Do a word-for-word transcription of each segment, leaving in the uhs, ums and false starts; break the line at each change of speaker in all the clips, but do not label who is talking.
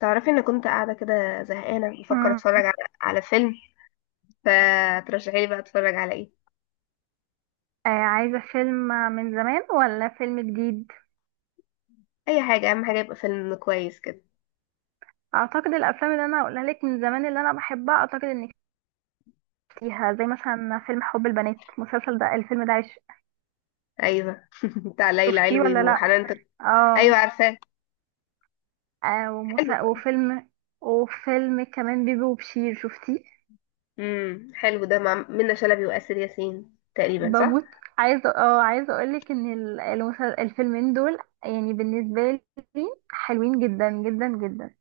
تعرفي ان كنت قاعده كده زهقانه بفكر
مم.
اتفرج على على فيلم. فترشحي لي بقى اتفرج على ايه؟
آه، عايزة فيلم من زمان ولا فيلم جديد؟
اي حاجه، اهم حاجه يبقى فيلم كويس كده.
اعتقد الافلام اللي انا هقولها لك من زمان اللي انا بحبها اعتقد انك شفتيها، زي مثلا فيلم حب البنات. المسلسل ده الفيلم ده عش-
ايوه، بتاع ليلى
شفتيه
علوي
ولا لا؟
وحنان تر- ايوه،
اه.
عارفاه.
آه،
حلو.
ومسا... وفيلم، وفيلم كمان بيبي وبشير، شفتيه؟
امم حلو، ده مع منة شلبي واسر ياسين تقريبا، صح؟
بموت. عايزة اه، عايزة اقولك ان ال- المسل... الفيلمين دول يعني بالنسبة لي حلوين جدا جدا جدا.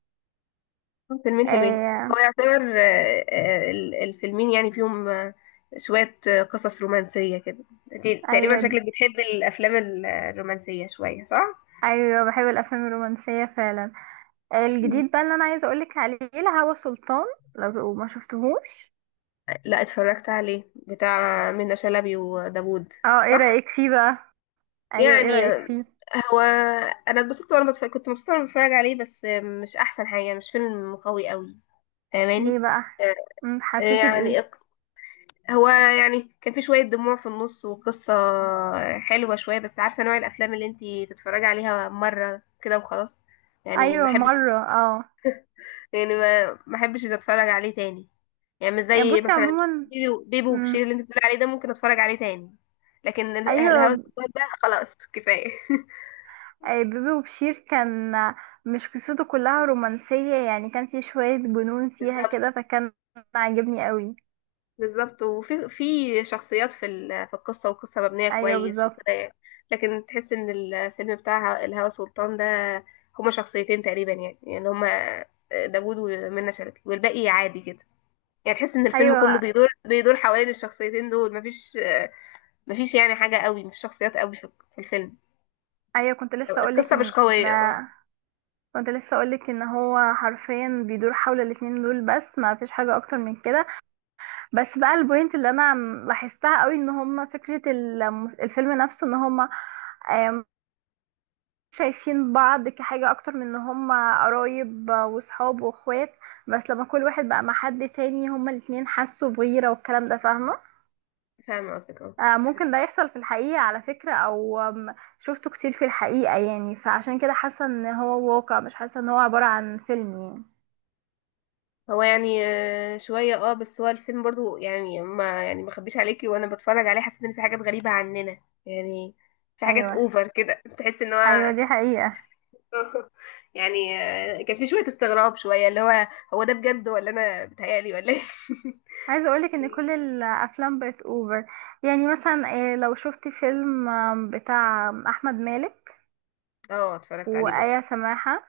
فيلمين حلوين. هو
آه...
يعتبر آه، آه، ال- الفيلمين يعني فيهم آه، شويه آه، قصص رومانسيه كده. انت تقريبا
ايوه.
شكلك بتحبي الافلام ال- الرومانسيه شويه، صح؟
ايوه بحب الافلام الرومانسية فعلا. الجديد بقى اللي انا عايزه اقولك عليه الهوى سلطان، لو ما شفتهوش.
لا، اتفرجت عليه، بتاع منة شلبي وداوود.
اه، ايه
صح.
رايك فيه بقى؟ ايوه ايه
يعني،
رايك فيه؟
هو، انا اتبسطت وانا بتفرج، كنت مبسوطه وانا بتفرج عليه، بس مش احسن حاجه، مش فيلم قوي قوي.
ليه
فاهماني؟
بقى؟
آه،
مم، حسيتي
يعني
بايه؟
اق- هو يعني كان في شويه دموع في النص، والقصه حلوه شويه، بس عارفه نوع الافلام اللي انتي تتفرجي عليها مره كده وخلاص. يعني ما
ايوه
احبش.
مره اه.
يعني ما ما احبش إني اتفرج عليه تاني، يعني مش
يعني
زي
بصي
مثلا
عموما.
بيبي بيبي وبشير
مم.
اللي انت بتقول عليه ده، ممكن اتفرج عليه تاني. لكن ال- الهوى
ايوه
سلطان ده، خلاص كفايه.
آه، بيبي وبشير كان مش قصته كلها رومانسيه، يعني كان في شويه جنون فيها
بالظبط.
كده فكان عاجبني قوي.
بالظبط، وفي في شخصيات في ال- في القصه، والقصه مبنيه
ايوه
كويس
بالظبط.
وكده يعني. لكن تحس ان الفيلم بتاع الهوى سلطان ده هما شخصيتين تقريبا، يعني يعني هما داوود ومنى شلبي، والباقي عادي كده. يعني تحس ان الفيلم كله
ايوه.
بيدور بيدور حوالين الشخصيتين دول، مفيش مفيش يعني حاجة قوي، مش شخصيات قوي في في الفيلم.
ايوه كنت لسه اقولك
القصة مش
ان
قوية. آه،
كنت لسه اقولك ان هو حرفيا بيدور حول الاتنين دول بس ما فيش حاجه اكتر من كده. بس بقى البوينت اللي انا م- لاحظتها قوي ان هما فكره المس- الفيلم نفسه ان هما آم، شايفين بعض كحاجه اكتر من ان هما قرايب وصحاب واخوات. بس لما كل واحد بقى مع حد تاني هما الاتنين حسوا بغيره والكلام ده، فاهمه؟
فاهمة قصدك، اه.
آه، ممكن ده يحصل في الحقيقه على فكره، او آم، شفته كتير في الحقيقه يعني، فعشان كده حاسه ان هو واقع، مش حاسه ان هو عباره عن فيلم
هو يعني آه، شوية، اه، بس هو الفيلم برضو، يعني ما يعني ما خبيش عليكي، وانا بتفرج عليه حسيت ان في حاجات غريبة عننا. يعني في
يعني.
حاجات
ايوه.
اوفر كده، تحس ان
ايوه
هو…
دي حقيقة.
يعني آه، كان في شوية استغراب، شوية اللي هو، هو ده بجد ولا انا بتهيألي ولا ايه؟
عايزة اقولك ان كل الافلام بقت اوفر. يعني مثلا إيه، لو شفت فيلم آم، بتاع احمد مالك
اه، اتفرجت عليه برضو.
وآية سماحة،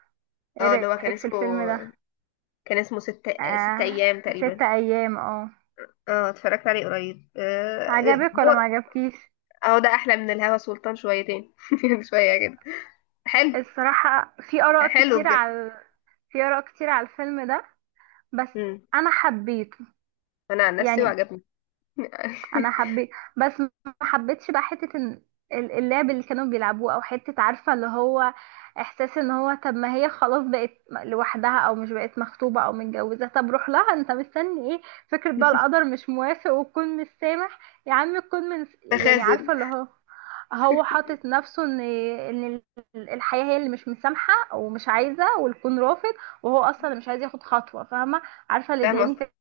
ايه
اه، اللي هو كان
رأيك في
اسمه
الفيلم ده؟
كان اسمه ست آه،
آه.
ست ايام
ست
تقريبا.
ايام اه.
اه، اتفرجت عليه قريب. آه، آه،
عجبك ولا ما عجبكيش؟
اه، ده احلى من الهوا سلطان شويتين، شويه كده. حلو،
الصراحة في اراء
حلو
كتير
بجد.
على، في اراء كتير على الفيلم ده، بس
امم.
انا حبيته.
انا عن نفسي
يعني
وعجبني.
انا حبيت، بس ما حبيتش بقى حته إن ال- اللعب اللي كانوا بيلعبوه، او حته عارفه اللي هو احساس ان هو طب ما هي خلاص بقت لوحدها، او مش بقت مخطوبه او متجوزه، طب روح لها، انت مستني ايه؟ فكره بقى القدر مش موافق، وتكون مش سامح، يا عم تكون من يعني
تخاذل.
عارفه اللي هو هو حاطط نفسه ان ان ال- الحياه هي اللي مش مسامحه ومش عايزه والكون رافض، وهو اصلا مش عايز ياخد خطوه، فاهمه؟ عارفه اللي
فاهم
ضايقني
قصدك،
فيه،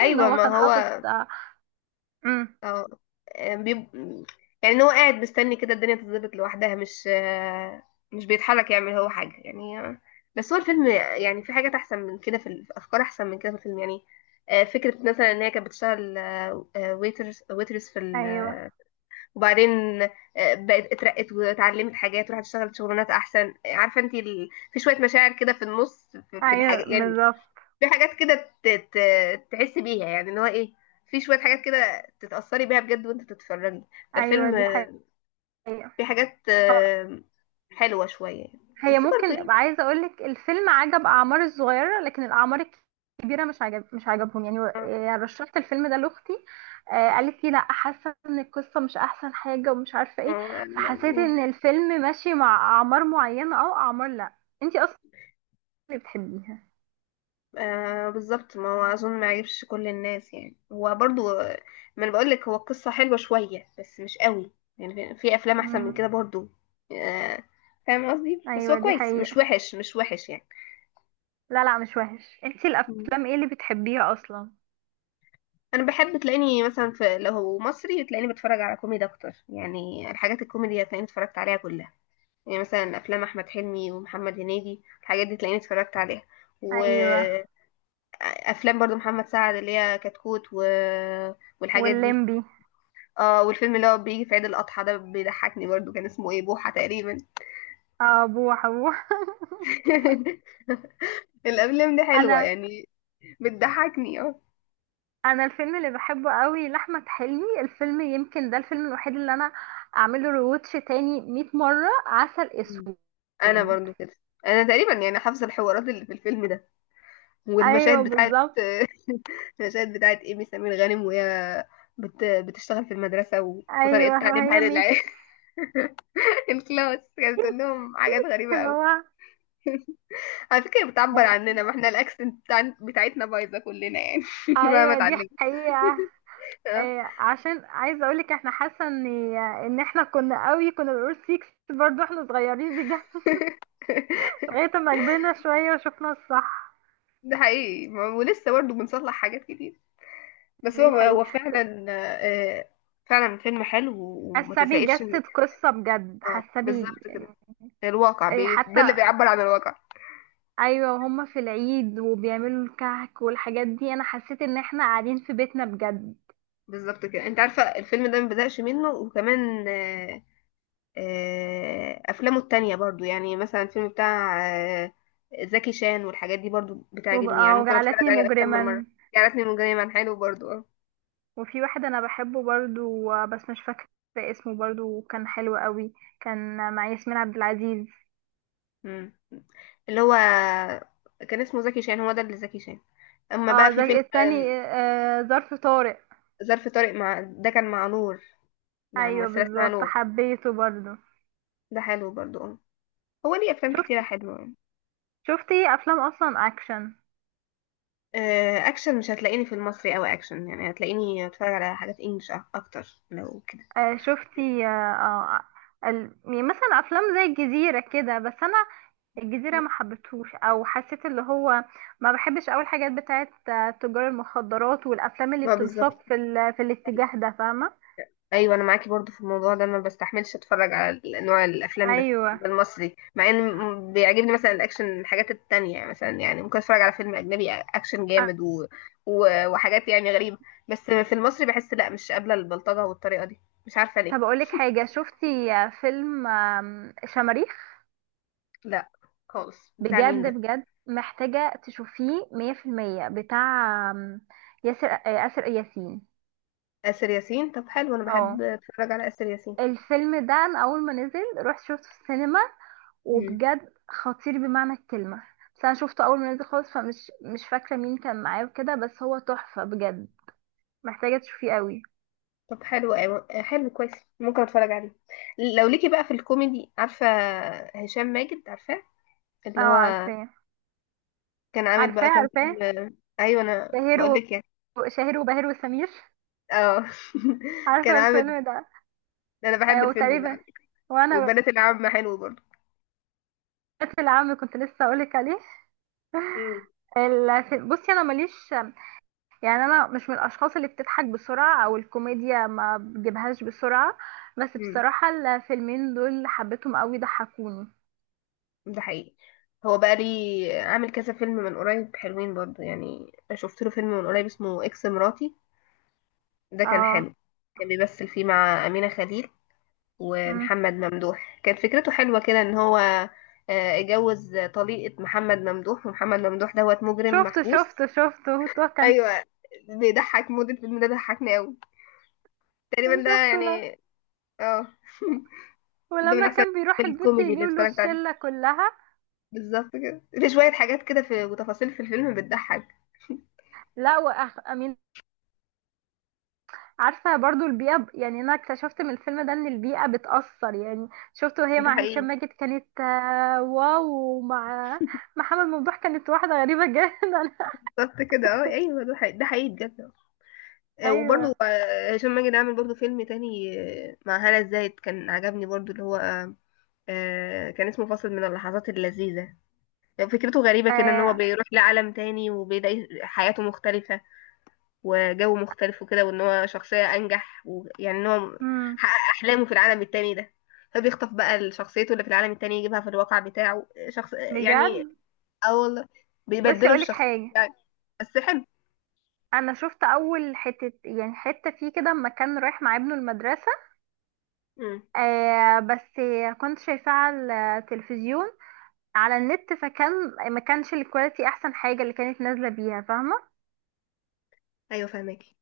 ان هو
ما
كان
هو،
حاطط آه، امم.
اه. بيب... يعني إن هو قاعد مستني كده الدنيا تتظبط لوحدها، مش آه، مش بيتحرك يعمل هو حاجه يعني. آه، بس هو الفيلم يعني، في حاجات احسن من كده، في ال- في افكار احسن من كده في الفيلم يعني. آه، فكره مثلا ان هي كانت بتشتغل ويترز ويترز في ال…
ايوه.
وبعدين آه، بقت اترقت واتعلمت حاجات، وراحت اشتغلت شغلانات احسن، عارفه انت ال... في شويه مشاعر كده في النص، في, في
ايوه
الحاجه يعني.
بالظبط.
في حاجات كده، ت... ت... تحس بيها يعني ان هو ايه. في شويه حاجات كده تتاثري بيها بجد وانت بتتفرجي.
ايوه
فالفيلم،
دي حقيقة.
آه، في حاجات
اه.
آه، حلوه شويه يعني.
هي
بس برضه
ممكن،
يعني.
عايزة اقولك الفيلم عجب اعمار الصغيرة، لكن الاعمار الكبيرة مش عجب، مش عجبهم يعني آه، يعني رشحت الفيلم ده لاختي، آه، قالت لي لا حاسة ان القصة مش احسن حاجة ومش عارفة ايه،
آه،
فحسيت
آه،
ان الفيلم ماشي مع اعمار معينة، او اعمار لا انتي اصلا اللي بتحبيها.
آه، بالظبط، ما هو اظن ما يعجبش كل الناس، يعني هو برضو، ما انا بقول لك، هو القصه حلوه شويه بس مش قوي. يعني في في افلام احسن من
امم.
كده برضو. آه، فاهم قصدي، بس هو
ايوه دي
كويس، مش
حقيقة.
وحش مش وحش يعني.
لا لا مش وحش. انتي
مم.
الافلام ايه اللي بتحبيها اصلا؟
انا بحب تلاقيني مثلا، في، لو هو مصري تلاقيني بتفرج على كوميدي اكتر. يعني الحاجات الكوميدي هتلاقيني اتفرجت عليها كلها، يعني مثلا افلام احمد حلمي ومحمد هنيدي، الحاجات دي تلاقيني اتفرجت عليها.
ايوه
وافلام برضو محمد سعد، اللي هي كتكوت و... والحاجات دي.
واللمبي.
اه، والفيلم اللي هو بيجي في عيد الأضحى ده بيضحكني برضو، كان اسمه ايه، بوحة تقريبا.
اه بوح بوح.
الأفلام دي حلوة
انا،
يعني، بتضحكني، اه.
انا الفيلم اللي بحبه قوي لاحمد حلمي، الفيلم يمكن ده الفيلم الوحيد اللي انا اعمله ريواتش تاني مية مره، عسل
مم.
اسود.
انا برضو كده. انا تقريبا يعني حافظه الحوارات اللي في الفيلم ده،
ايوه
والمشاهد بتاعت…
بالظبط.
المشاهد بتاعت ايمي سمير غانم، وهي بت... بتشتغل في المدرسه و...
ايوه
وطريقه تعليمها
وهي ميسي.
للعيال. الكلاس كانت بتقول لهم حاجات غريبه
اللي
قوي.
هو،
على فكره، بتعبر عننا، ما احنا الاكسنت بتاع... بتاعتنا بايظه كلنا يعني. ما
ايوه دي
بتعلم.
حقيقه. إيه عشان عايزه اقولك احنا حاسه ان ان احنا كنا قوي كنا بنقول سيكس برضو احنا صغيرين بجد. لغايه ما كبرنا شويه وشفنا الصح.
ده حقيقي، ما- ولسه برضه بنصلح حاجات كتير. بس
دي
هو هو
حقيقه.
فعلا، آه، فعلا فيلم حلو وما
حاسه
تزهقش منه.
بيجسد قصه بجد،
اه،
حاسه بي
بالظبط كده، الواقع
إيه
بي... ده اللي
حتى.
بيعبر عن الواقع.
ايوه وهم في العيد وبيعملوا الكعك والحاجات دي انا حسيت ان احنا قاعدين في بيتنا بجد.
بالظبط كده. انت عارفه الفيلم ده ما بزهقش منه، وكمان آه، آه، افلامه التانية برضو، يعني مثلا الفيلم بتاع آه، زكي شان والحاجات دي برضو
وج-
بتعجبني. يعني
آه،
ممكن اتفرج
وجعلتني
عليه اكتر من مره.
مجرما.
جعلتني مجرما، حلو برضو، اه.
وفي واحد انا بحبه برضو آه، بس مش فاكره اسمه، برضو كان حلو قوي، كان مع ياسمين عبد العزيز.
مم. اللي هو كان اسمه زكي شان، هو ده اللي زكي شان. اما
اه
بقى في فيلم،
زي التاني.
آم،
آه، ظرف طارق.
ظرف طارق مع، ده كان مع نور، مع
ايوه
ممثله اسمها
بالظبط،
نور.
حبيته برضو.
ده حلو برضو، اه. هو ليه افلام
شفت،
كتيره حلوه يعني.
شفتي افلام اصلا اكشن؟
آه، اكشن مش هتلاقيني في المصري قوي اكشن، يعني هتلاقيني اتفرج على حاجات انجلش اكتر لو كده.
آه، شفتي آه، آه، ال- يعني مثلا افلام زي الجزيره كده، بس انا الجزيرة ما حبيتهوش، او حسيت اللي هو ما بحبش اول حاجات بتاعت آه، تجار المخدرات والافلام اللي
ما
بتنساق
بالظبط،
في ال... في الاتجاه ده، فاهمة؟
ايوه، انا معاكي برضو في الموضوع ده، ما بستحملش اتفرج على ال- نوع الافلام ده
ايوه
المصري، مع ان م- بيعجبني مثلا الاكشن، الحاجات التانية يعني، مثلا يعني ممكن اتفرج على فيلم اجنبي اكشن
آه،
جامد و... و... وحاجات يعني غريبة. بس في المصري بحس لا، مش قابلة البلطجة والطريقة دي. مش عارفة
طب
ليه.
اقولك حاجة، شفتي آه، فيلم آم، شماريخ؟
لا خالص، بتاع مين
بجد
ده؟
بجد محتاجة تشوفيه مية في المية، بتاع آم، ياسر آه، آسر ياسين.
آسر ياسين، طب حلو، انا
اه
بحب اتفرج على آسر ياسين.
الفيلم ده انا اول ما نزل رحت شفته في السينما،
مم.
وبجد خطير بمعنى الكلمة. بس انا شفته اول ما نزل خالص فمش، مش فاكرة مين كان معاه وكده، بس هو تحفة بجد، محتاجة تشوفيه قوي.
طب حلو، أيوة. حلو كويس، ممكن اتفرج عليه. لو ليكي بقى في الكوميدي، عارفة هشام ماجد، عارفاه،
اه
اللي هو
عارفاه،
كان عامل
عارفاه،
بقى كام
عارفاه.
فيلم، ايوه انا
شهير
بقول
و...
لك يعني،
شهير وبهير وسمير.
اه. كان
عارفة
عامل.
الفيلم ده؟
انا بحب
آه
الفيلم ده على
وتقريبا،
فكرة.
وانا
وبنات العم حلو برضه.
بنات العم كنت لسه اقولك عليه.
امم،
ال- في- بصي انا ماليش، يعني انا مش من الاشخاص اللي بتضحك بسرعه، او الكوميديا ما بجيبهاش بسرعه، بس
امم.
بصراحه الفيلمين دول حبيتهم قوي، ضحكوني.
ده حقيقي، هو بقى لي عامل كذا فيلم من قريب حلوين برضه. يعني أنا شفت له فيلم من قريب اسمه اكس مراتي، ده كان
اه
حلو. كان بيمثل فيه مع أمينة خليل ومحمد ممدوح. كانت فكرته حلوة كده، ان هو آه، اتجوز طليقة محمد ممدوح، ومحمد ممدوح دوت مجرم
شفته
محبوس.
شفته شفته. هو كان،
ايوه، بيضحك، مدة الفيلم ده ضحكني قوي تقريبا، ده
شفته لا.
يعني، اه. ده من
ولما
احسن
كان بيروح البيت
الكوميدي
يجيب
اللي
له
اتفرجت عليه.
الشلة كلها.
بالظبط كده، في شوية حاجات كده في وتفاصيل في الفيلم بتضحك.
لا، وأخ أمين. عارفة برضو البيئة ب- يعني أنا اكتشفت من الفيلم ده إن البيئة بتأثر يعني. شفته وهي
ده
مع هشام
حقيقي.
ماجد كانت آه، واو. ومع محمد ممدوح كانت واحدة غريبة جدا.
بالظبط كده، اه، ايوه، ده حقيقي، ده حقيقي بجد. آه، آه، وبرضه
أيوه.
آه، هشام ماجد عامل برضه فيلم تاني. آه، مع هالة زاهد، كان عجبني برضه، اللي هو آه، كان اسمه فاصل من اللحظات اللذيذة. فكرته غريبة كده، ان هو
آه.
بيروح لعالم تاني وبيلاقي حياته مختلفة، وجو مختلف وكده، وان هو شخصية انجح، ويعني ان هو
مم.
حقق احلامه في العالم التاني ده. فبيخطف بقى شخصيته اللي في العالم التاني، يجيبها في الواقع بتاعه، شخص
بجد.
يعني. اه والله،
بس
بيبدلوا
أقولك
الشخص
حاجة،
يعني. بس حلو.
أنا شفت أول حتة، يعني حتة فيه كده لما كان رايح مع ابنه المدرسة،
امم.
آه بس كنت شايفاه على التلفزيون، على النت، فكان ما كانش الكواليتي احسن حاجة اللي كانت نازلة بيها، فاهمة؟
ايوه، فاهماكي.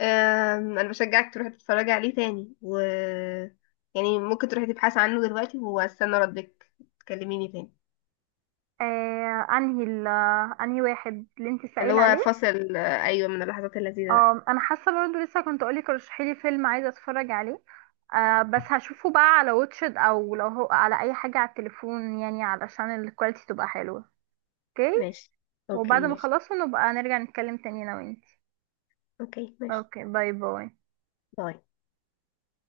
أم، انا بشجعك تروحي تتفرجي عليه تاني، و يعني ممكن تروحي تبحثي عنه دلوقتي، واستنى ردك، تكلميني تاني.
آه انهي ال- انهي واحد اللي انت
اللي
سائل
هو
عليه؟
فصل، آه، ايوه، من اللحظات اللذيذة ده.
آه انا حاسة برضو لسه كنت اقولك رشحي لي فيلم عايزة اتفرج عليه، آه بس هشوفه بقى على واتشد، او لو هو على اي حاجة على التليفون، يعني علشان الكواليتي تبقى حلوة. اوكي.
ماشي، اوكي
وبعد ما
ماشي،
اخلصه نبقى نرجع نتكلم تاني انا وانتي.
اوكي ماشي.
اوكي باي باي.
باي.